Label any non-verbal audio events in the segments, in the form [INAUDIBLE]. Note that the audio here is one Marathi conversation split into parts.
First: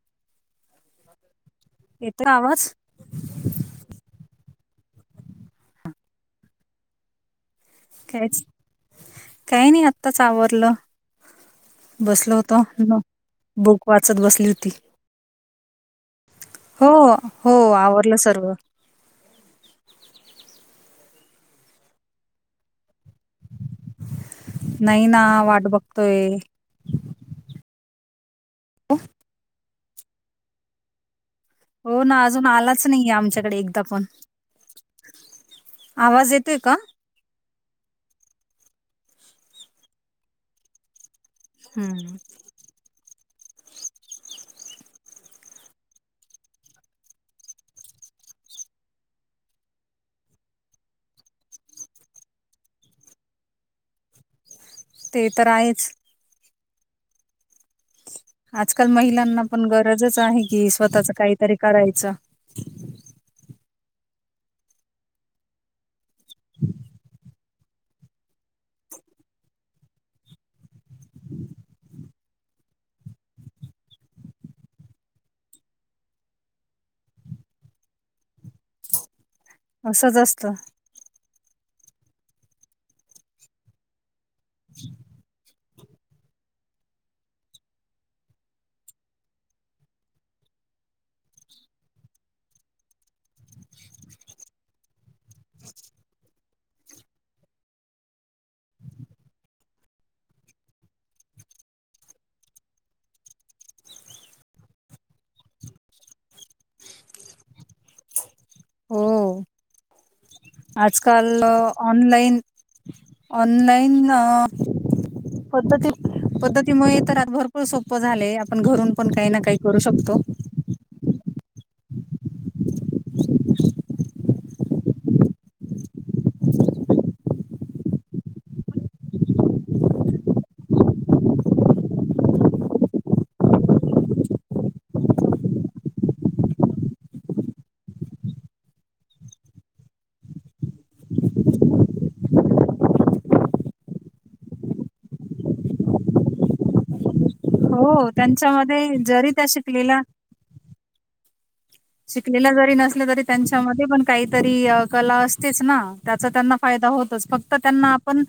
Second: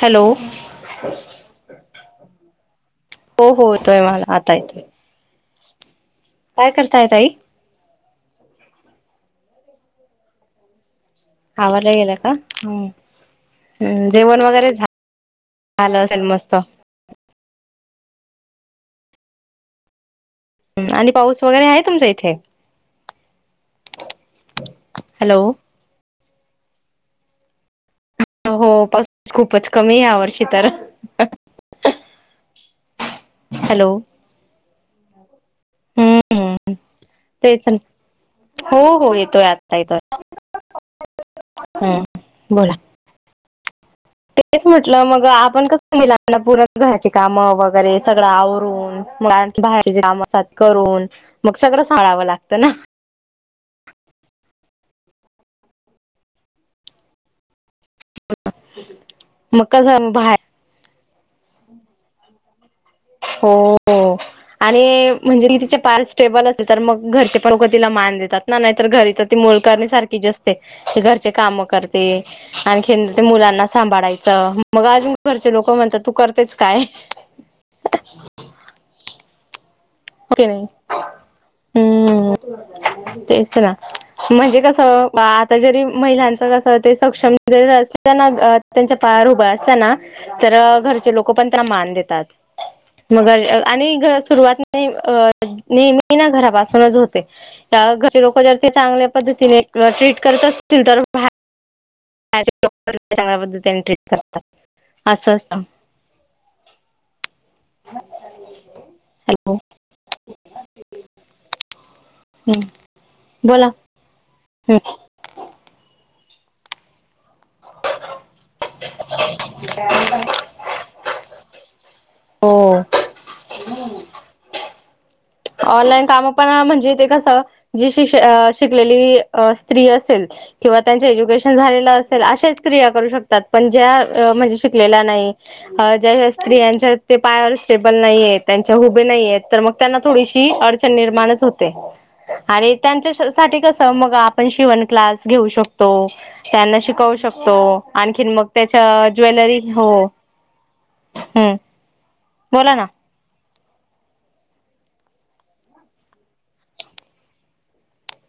हॅलो येत आवाज हो हो येतोय मला आता येतोय काय करताय तई काहीच काही नाही आत्ताच आवरलं आवरला गेला बसल का होत न बुक हम्म वाचत जेवण बसली होती वगैरे झालं असेल मस्त हो हो आवड सर्व आणि पाऊस वगैरे आहे तुमच्या इथे नाही ना हॅलो वाट बघतोय हो पाऊस खूपच कमी आहे ह्या वर्षी तर हो ना अजून आलाच नाहीये आमच्याकडे एकदा हॅलो पण आवाज हम्म येतोय का तेच हो हो येतोय आता येतोय हा हम्म बोला तेच म्हटलं मग आपण कसं मिला ना परण घराची कामं वगैरे सगळं आवरून मु बाहे कामात करून मग सगळं सांळावं लागत ना ठ ते तर आहेच आजकाल महिलांना मग पण कसं गरजच बाहेर आहे कि स्वतःच काहीतरी करायचं हो आणि म्हणजे ति पार स्टेबल असे तर मग घरच्या पण लोक तिला मान देतात ना नाही तर घरी तर ती मोलकरणी सारखीच असते ते घरचे काम करते आणखी ते मुलांना सांभाळायचं मग अजून घरचे लोक म्हणतात तू करतेच काय ठ्ठ असंच असत. हम्म. तेच ना म्हणजे कस आता जरी महिलांच कस ते सक्षम जरी अस. त्यांना त्यांचा पाया उभं असतना तर घरचे लोक पण त्यांना मान देतात मगर आणि सुरुवात म ना घरापासूनच होते घर लोक जर ते चांगल्या पद्धतीने ट्रीट करत असतील तर चांगल्या पद्धतीने ट्रीट करतात असं असत. हो हॅलो. आजकाल ऑनलाइन बोला ऑनलाइन. पद्धती पद्धतीमुळे तर आ भरपूर सोपं झालेय पण घरून पण काही ना काही करू शकतो. हो. ऑनलाईन काम पण म्हणजे ते कसं जी श शिकलेली स्त्री असेल. किंवा त्यांच एज्युकेशन झालेलं असेल अशाच स्त्रिया करू शकतात पण ज्या म्हणजे शिकलेल्या नाही. अ ज्या स्त्रियांच्या ते पायावर स्टेबल नाहीय त्यांच्या हुबे नाहीय तर मग त्यांना थोडीशी अडचण निर्माणच होते. आणि त्यांच्या साठी कस मग आपण शिवण क्लास घेऊ शकतो त्यांना शिकवू शकतो. तो हो आणखीन मग त्यांच्यामध्ये त्याच्या जरी त्या ज्वेलरी हो शिकलेला हम् शिकलेल्या जरी नसल तरी त्यांच्या पण काहीतरी कला असते ना त्याचा त्यांना फायदा होतोच फक्त त्यांना पण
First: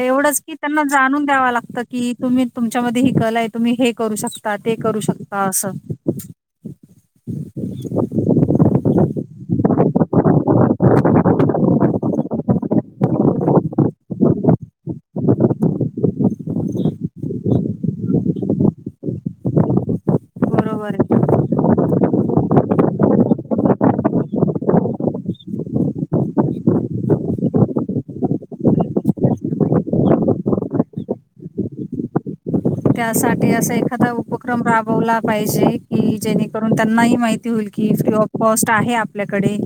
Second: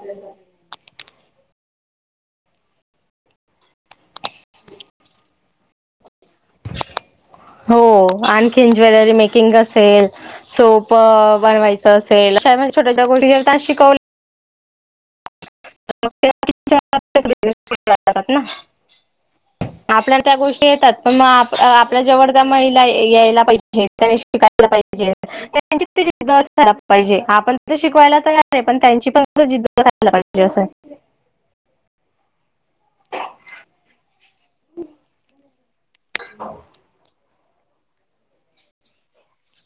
एवढंच की त्यांना जाणून द्याव लागत की तुम्ही तुमच्या मध्ये ही कला आहे तुम्ही हे करू शकता ते करू शकता असं [INAUDIBLE] हो आणखीन ज्वेलरी मेकिंग असेल सोप बनवायचं असेल. छोट्या गोष्टी शिकवला. आपल्या [UNINTELLIGIBLE] त्या गोष्टी बरोबर येतात आहे पण म. आपल आपल्या जवळद महिला यायला पाहिजेत शिकायला पाहिजे त्यांची जि अस [UNINTELLIGIBLE] आपण शिकवायला तयार आहे पण त्यांची पण जिद्. अस [UNINTELLIGIBLE] त्यासाठी असा एखादा उपक्रम राबवला पाहिजे, की जेणेकरून त्यांनाही माहिती. होईल की फ्री ऑफ कॉस्ट आहे आपल्याकडे.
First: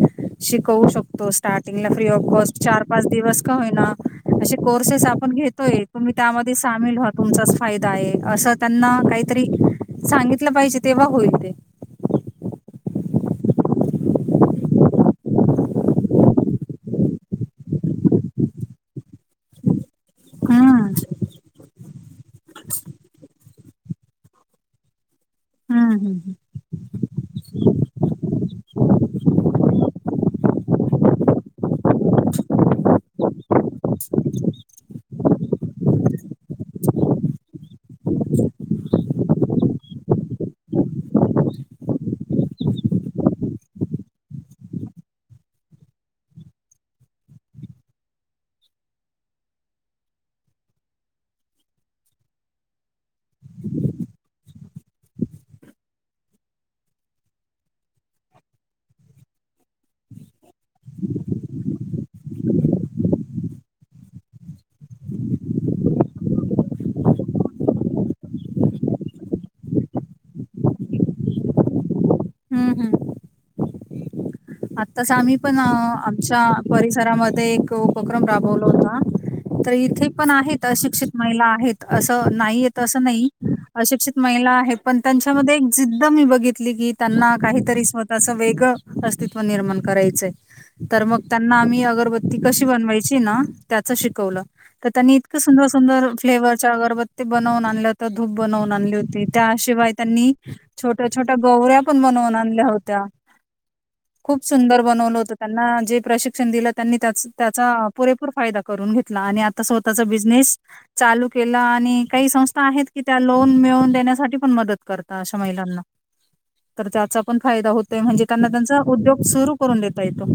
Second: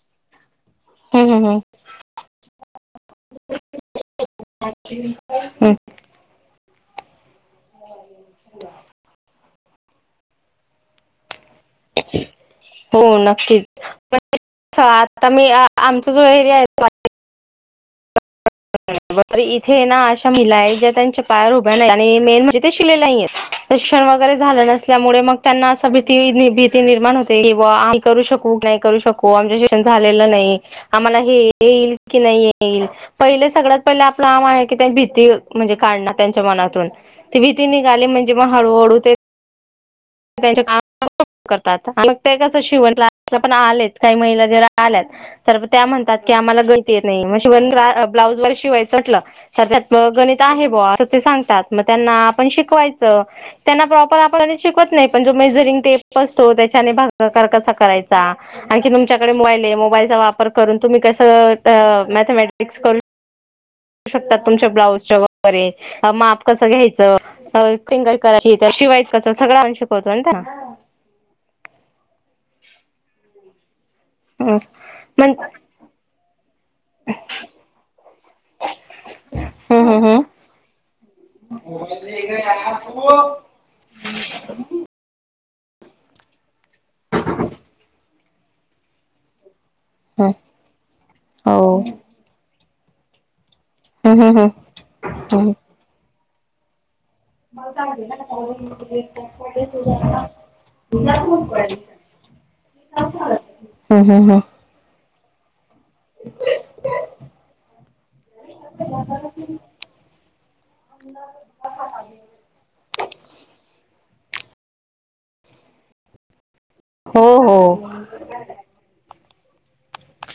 शिकवू शकतो हम्म, हम्म, हम्म. स्टार्टिंगला फ्री ऑफ कॉस्ट चार पाच दिवस का होईना असे कोर्सेस आपण. हम्म. घेतोय तुम्ही त्यामध्ये सामिल व्हा तुमचाच फायदा आहे, असं त्यांना काही. तरी सांगितलं पाहिजे तेव्हा होईल ते. [INAUDIBLE] हो नक्कीच पण आता मी आमचा जो एरिया आहे त इथे ना अशा महिला आहे हम्म ज्या त्यांच्या पायार उभ्या नाही आणि मेन म्हणजे ते शिलेला आहेत [UNINTELLIGIBLE] शिक्षण वगैरे झालं नसल्यामुळे मग त्यांना हम्म असं भीती हम्म. निीित [UNINTELLIGIBLE] निर्माण होते आम्हीू शकू नाही, करू शकू आमच शिक्षण झालेलं नाही आम्हाला हे. येईल की नाही येईल. पहिले सगळ्यात पहिले आपला आम आहे, की भीती म्हणजे काढणार त्यांच्या मनातून ती भीती निघाली. म्हणजे मग हळूहळू ते. त्यांच्या काम करतात मग ते कसं शिवण पण आलेच काही महिला जरा आल्यात. तर त्या म्हणतात क आम्हाला गळ येत नाही ब्लाज वर शिवाय च त्या. गणित आहे बते सांगत मग त्यांना आपण शिकवायच त्यांना प्रॉपरण [UNINTELLIGIBLE] नाही पण जो मेजरिंग टे असतो त्याच्याने भाकार कसा करायचा आणखी तुमच्याकडे मोबाईल. मोबालचा वापर करून तुम्ही कस मॅथमॅटिक्स कर. शकतात तुमच्या ब्लाउजच्या वगैरे माप कसं घ्यायचं फिंगल करायची. शिवायच कस सगळं शिकवतो. हम्म हम्म. आत्ताच आम्ही मग पण. आमच्या परिसरामध्ये एक उपक्रम राबवला होता. तर हम्म हम्म इथे पण हम्म आहेत अशिक्षित महिला आहेत, असं नाही येत असं नाही. अशिक्षित महिला आहे, पण त्यांच्यामध्ये एक जिद्द मी बघितली की त्यांना काहीतरी स्वतःच वेग. अस्त्व निर्माण करायच तर मग त्यांना आम हो. अगरबती कशी. इ [UNINTELLIGIBLE] ते बनवून आणलं होत धूप बनवून आणली होती, त्याशिवाय त्यांनी छोट्या छोट्या गवऱ्या पण बन. नोंद आणल्या होत्या. हा. खूप सुंदर बनवलं होत त्यांना. जे प्रशिक्षण दिलं त्यांनी त्याचा पुरेपूर फायदा करून घेतला, आणि आता स्वतःचा बिझनेस. चालू केलं आणि काही संस्था आहेत, की त्या लोन मिळून देण्यासाठी म कर मलाना तर त्याचा हो पण हो फायदा हो होत, म्हणजे त्यांना त्यां. उद्योग सुरू करून दता य तो.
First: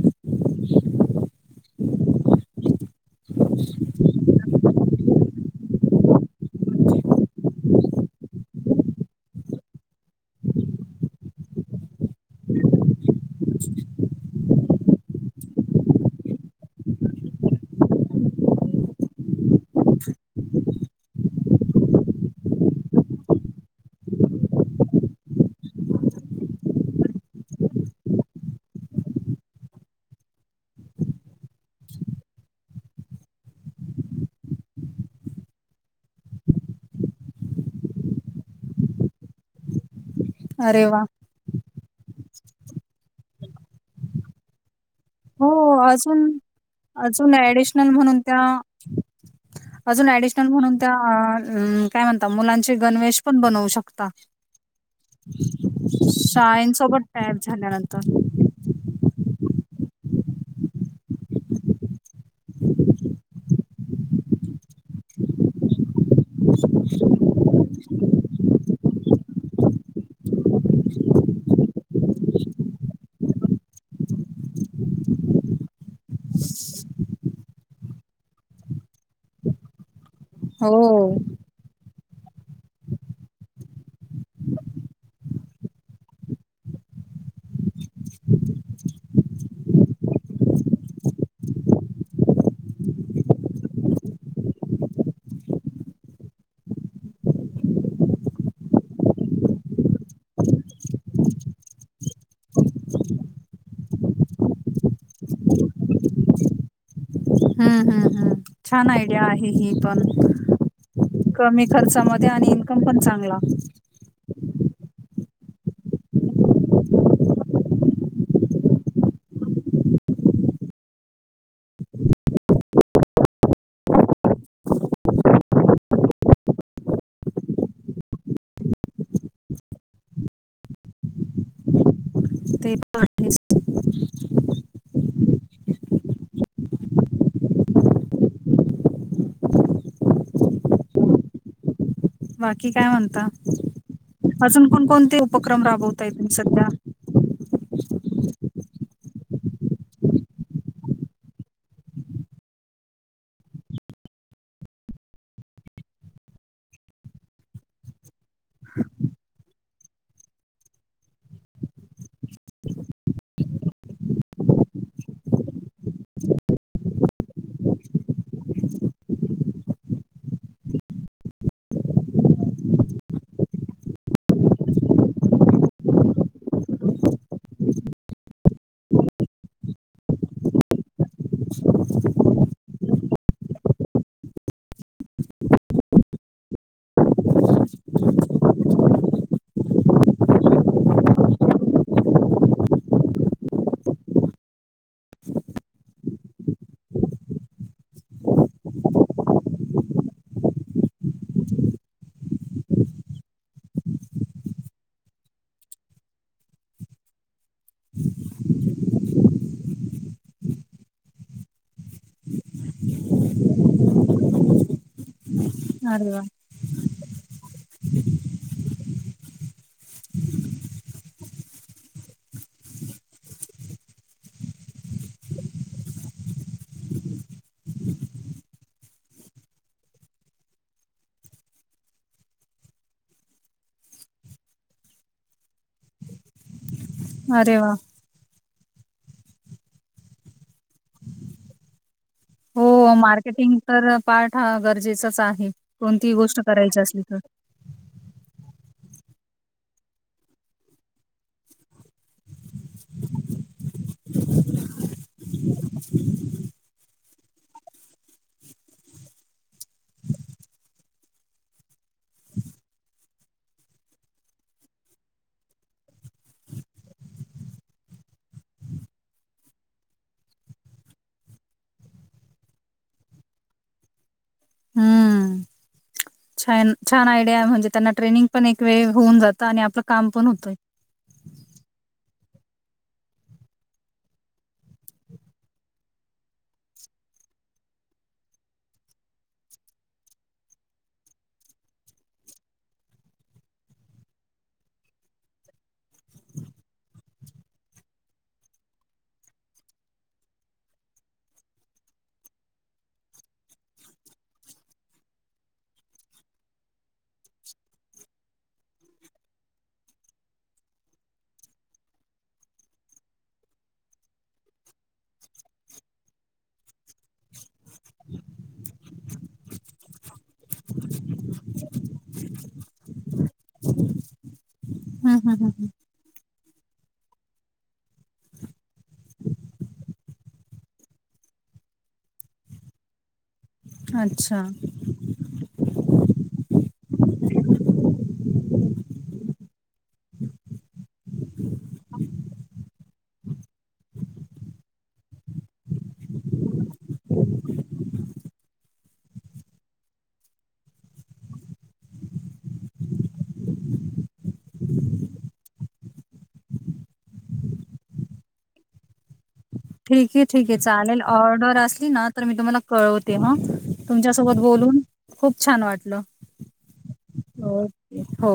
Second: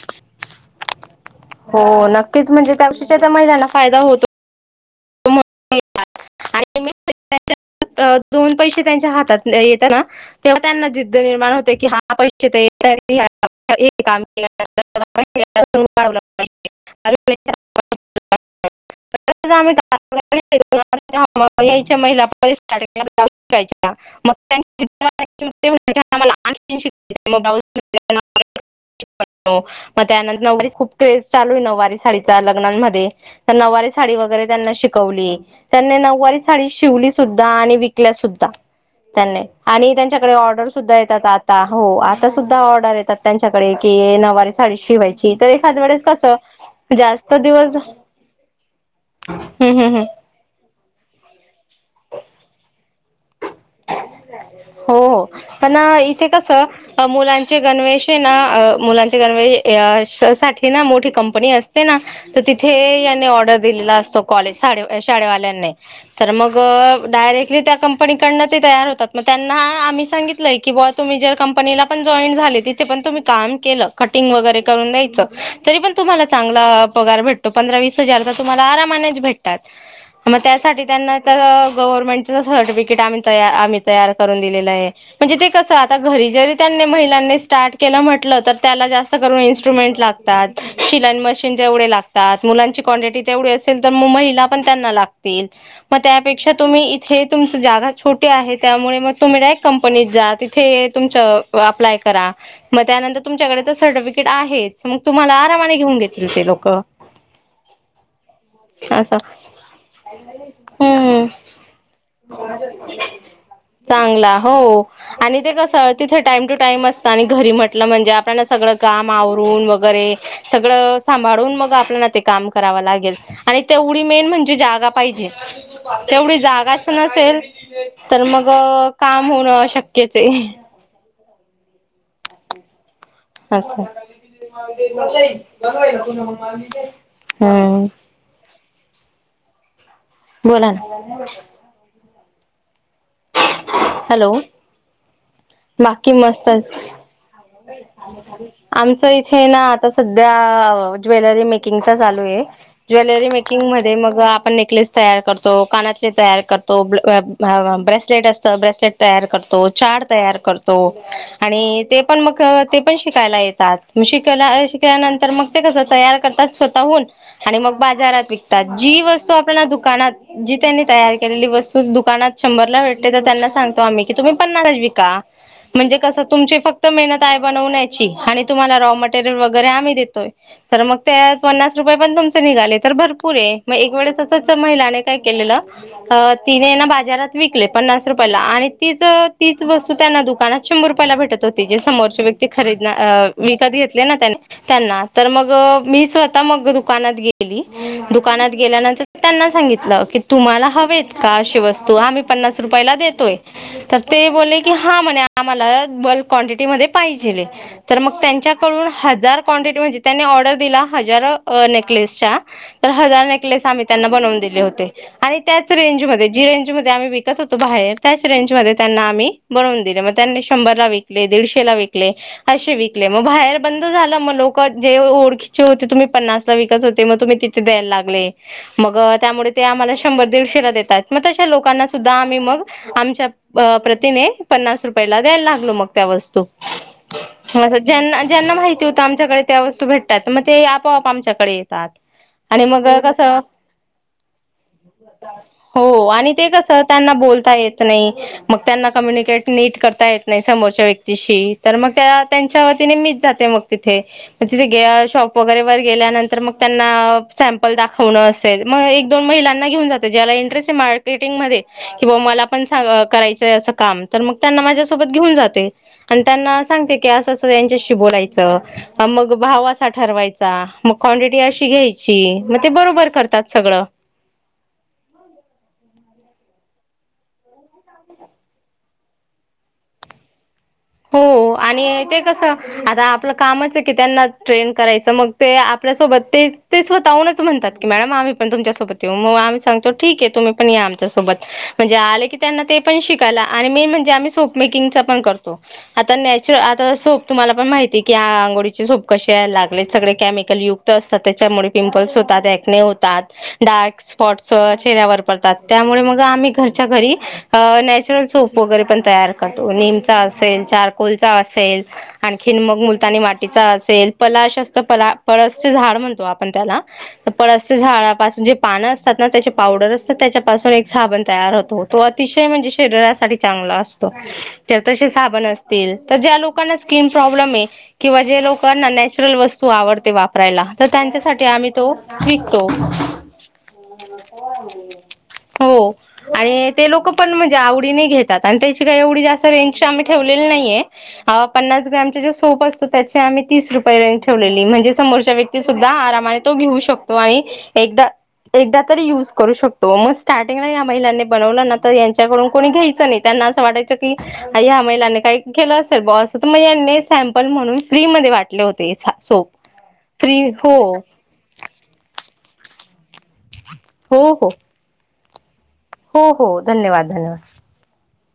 हो नक्कीच म्हणजे त्या गोष्टीचा महिलांना फायदा होतो. आणि मी [UNINTELLIGIBLE] दोन पैसे त्यांच्या हातात येतात, ना तेव्हा त्यांना जिद्द निर्माण होते की हा पैसे. काम केहि [UNINTELLIGIBLE] ्ही [UNINTELLIGIBLE] च्या महिलाार्ट के शच्या मग [UNINTELLIGIBLE] मला लान श म [UNINTELLIGIBLE] हो मग त्यानंतर नऊवारी साडीचा क्रेझ चालु आहे लग्नांमध्ये तर नऊवारी साडी वगैरे त्यांना शिकवुन शिकवली त्यांनी नऊवारी साडी शिवली सुद्धा आणि विकल्या सुद्धा त्यांनी आणि त्यांनी डे ऑर्डर अरे सुधा वा येतात आता हो आता सुद्धा ऑर्डर येतात त्यांच्याकडे की नऊवारी साडी. शिवायची तर हो एखाद वेळेस कस अजून जास्त अजून दिवस ऍडिशनल म्हणून त्या हम्म हम्म हम्म अजून अॅडिशनलडिशनल म्हणून त्या काय म्हणत मुलाचे गणवेश पण बनवू शकता हो पण इथे कस शाळेंसोबत टॅप मुलांचे गणवेश झाल्यानंतर मुलां साठी ना मोठी कंपनी असते ना तर तिथे याने ऑर्डर दिलेला अस. शाळेवाल्यांनी तर मग डायरेक्टली त्या कंपनीकडून तयार होतात मग त्यांना आम्ही सांगितलंय की बाबा तुम्ही जर कंपनीला पण जॉईन झाली तिथे पण तुम्ही काम कटिंग वगैरे करून द्यायचं तरीपण तुम्हाला चांगला पगार भेटतो पंधरा वीस हजार आरामानेच भेटतात मग हो त्यासाठी त्यांना गवर्नमेंटचे सर्टिफिकेट आणून आम्ही तयार करून दिलेल आहे म्हणजे ते कस आता घरी जरी त्यांनी महिलांनी स्टार्ट केलं. त्या जास्त इस्ट्रुमेंट लागतात शिलाई मशीन तेवढे लागतात मुलांची क्वांटिटी तेवढी असेल तर मग महिला पण त्यांना लागतील मग त्यापेक्षा तुम्ही इथे तुमचं. छोटी आहे त्यामुळ तुम्ही डायरेक्ट कंपनीत जा तिथं तुम्ही अप्लाय करा. नंतर तुमच्याकडे तर सर्टिफिकेट आहेच मग तुम्हाला आरामाने घेऊन देतील ते लोक हम्म हम्म हम्म छान असं आयडिया आहे हि पण हम्म. कमी खर्चामध्ये आणि इन्कम पण चांगला चांगला हो. आणि ते कसं तिथे टाईम टू टाइम असत आणि घरी म्हटलं म्हणजे आपल्याला सगळं काम आवरून वगैरे सगळं सांभाळून मग आपल्याला ते काम करावं लागेल आणि तेवढी मेन म्हणजे जागा पाहिजे तेवढी जागाच नसेल तर मग काम होणं अशक्यच आहे ते पण आहेच अस आहे हम्म अ बोला ना बाकी काय म्हणता हॅलो अजून कोण कोणते उपक्रम राबवताय तुम्ही सध्या आमच इथे ना आता सध्या ज्वेलरी मेकिंगचा चालू आहे ज्वेलरी मेकिंग म मआपण नेकलेस तयार करतो काना तयार करतो ह ब्रेसलेट तयार करतो चाड तयार करतो आणि ते पण मग शिकवून शंतर मग कस तयार करतात स्वतःून आणि मग बा जी वस्तु आपल्याला दुकानात जी त्यांनी तयार केलेली वस्तू दुकानात शंभरला भे तर त्यांना सांगतो आम्ही की तुम्ही पन्नासला विका म्हणजे कसं तुमची फक्त मेहनत आहे बनवण्याची आणि तुम्हाला रॉ मटेरियल वगैरे आम्ही देतोय तर मग त्या पन्नास रुपये पण तुमचे निघाले तर भरपूर आहे मग एक वेळेस त असं महिलाने काय केलेलं तिने ना बाजारात विकले पन्नास रुपयाला आणि तीच तीच वस्तू त्यांना दुकानात शंभर रुपयाला भेटत होती जे समोरच्या व्यक्ती खरेदी मी कधी घेतले ना त्यांना तर मग मी स्वतः मग दुकानात गेली दुकानात गेल्यानंतर त्यांना सांगितलं की तुम्हाला हवेत का अशी वस्तू आम्ही पन्नास रुपयाला देतोय तर ते बोलले की हा म्हणे आम्हाला बल्क क्वांटिटीमध्ये पाहिजे तर मग त्यांच्याकडून हजार क्वांटिटी म्हणजे त्यांनी ऑर्डर दिला हजार नेकलेसच्या तर हजार नेकलेस आम्ही त्यांना बनवून दिले होते आणि त्याच अरे रेंजमध्ये वा जी रेंज मध्ये आम्ही विकत होतो बाहेर त्याच रेंजमध्ये त्यांना आम्ही बनवून दिले शंभरदा विकले दिडशेला विकले असे विकले झा मग लोक जे ओळखीचे होते तुम्ही पन्नास ला विकत होते मग तुम्ही तिथे दयला लागले मग त्यामुळे ते आम्हाला शंभर दीडशेला देतात मग तश लोकांना सुद्धा आम्ही मग आमच्या प्रतीने पन्नास रुपयाला द्यायला लागलो मग त्या वस्तू अरे वा ह ज्यांना ज्यांना माहिती होती आमच्याकडे त्या वस्तू भेटतात मग ते आपोआप आमच्याकडे येतात आणि मग हो कसं मार्केटिंग तर पार्ट गरजेचच आहे हो कोणती आणि गोष्ट ते करायची कसं असेल त्यांना बोलता येत नाही मग त्यांना कम्युनिकेट नीट करता येत नाही समोरच्या व्यक्तीशी तर मग त्या त्यांच्या वतीने मीच जाते मग तिथे मग तिथे शॉप वगैरे वर गेल्यानंतर मग त्यांना सॅम्पल दाखवणं असेल मग एक दोन महिलांना घेऊन जाते ज्याला इंटरेस्ट आहे मार्ेटिंगमध्येध्ये की बा मला पण करायचंय अस काम तर मग त्यांना माझ्यासोबत घेऊन जाते आणि त्यांना स क अस अस त्यांच्याशी बोलायच मग भाव असा ठरवायचा मग क्वांटिटी अशी घ्यायची मग ते बरोबर करतात सगळं हम्म छन छान आयडिया म्हणजे त्यांना ट्रेनिंग पण एक वेळ होऊन जातं आणि आपलं काम पण होतंय हो आणि ते कस आता आपलं कामच आहे की त्यांना ट्रेन करायचं मग ते आपल्या सोब ते स्वतःहूनच म्हणताती मॅडम आम्ही पण तुमसोबत येऊग आम् सगतो ठीक आहे तुम्ही पण या आमच्या सोबत म्हणेजे आले की त्यांना तेपण शिकायला आणि मेन म्हणजे आम्ही सोपेकंगण करो आता नॅच आता सोप तुम्हाला पण माहिती की आघोळीचे सोप कसे या लागले सगळे युक्त असते त्याचामुळे पिंपल्स होतात त्या पतात डार्क स्पॉटस चेऱ्यावर त्यामुळे मग आम्ही घरच्या घरी नॅचरल सोप वगरे पण तयार करोतो असेल चारकोल चा असेल आणखी मग मुलतानी मातीचा असेल पलाश असत प परसच झाड म्हणतो आपण त्याला परस झाडपून जे पान असतात ना त्याचे पावडर त्याच्यापासून एक साबण तयार होतो तो अतिशय म्हणजे शरीरासाठी चांगला असतो तसे हम्म, हम्म, साबण हम्म, असतील तर ज्या लोक स्किन प्रॉब्लेम आहे किंवा जे लोकना नॅचरल वस्तू आवडते वापरायला तर त्यांच्या आ तो विकतो हम्म. अच्छा हो आणि ते लोक पण म्हणजे आवडी ने घेतात आणि त्याची काय एवढी जास्त त्या रेंजची आम्ही ठेवलेली नाहीये पन्नास ग्रॅम चा जो सोप असतो त्याच्या आम्ही तीस रुपये रेंज म्हणजे समोरच्या व्यक्ती सुद्धा आरामाने तो घेऊ शकतो आणि एकदा एकदा तरी युज करू शकतो मग स्टार्टिंगला या महिलांनी बनवलं ना तर त्यांच्याकडून कोणी घ्यायचं नाही त्यां साे च ह्या महिलानी काही केलं असेल ब अस तर मग सॅम्पल म्हणून फ्री मध्ये वाटले होते हे सा सो ठीक आहे ठीक आहे चालेल ऑर्डर असली ना तर मी तुम्हाला कळवते तेव्हा हो तुमच्यासोबत हो बोलून खूप छान वाटत. हो हो धन्यवाद धन्यवाद हो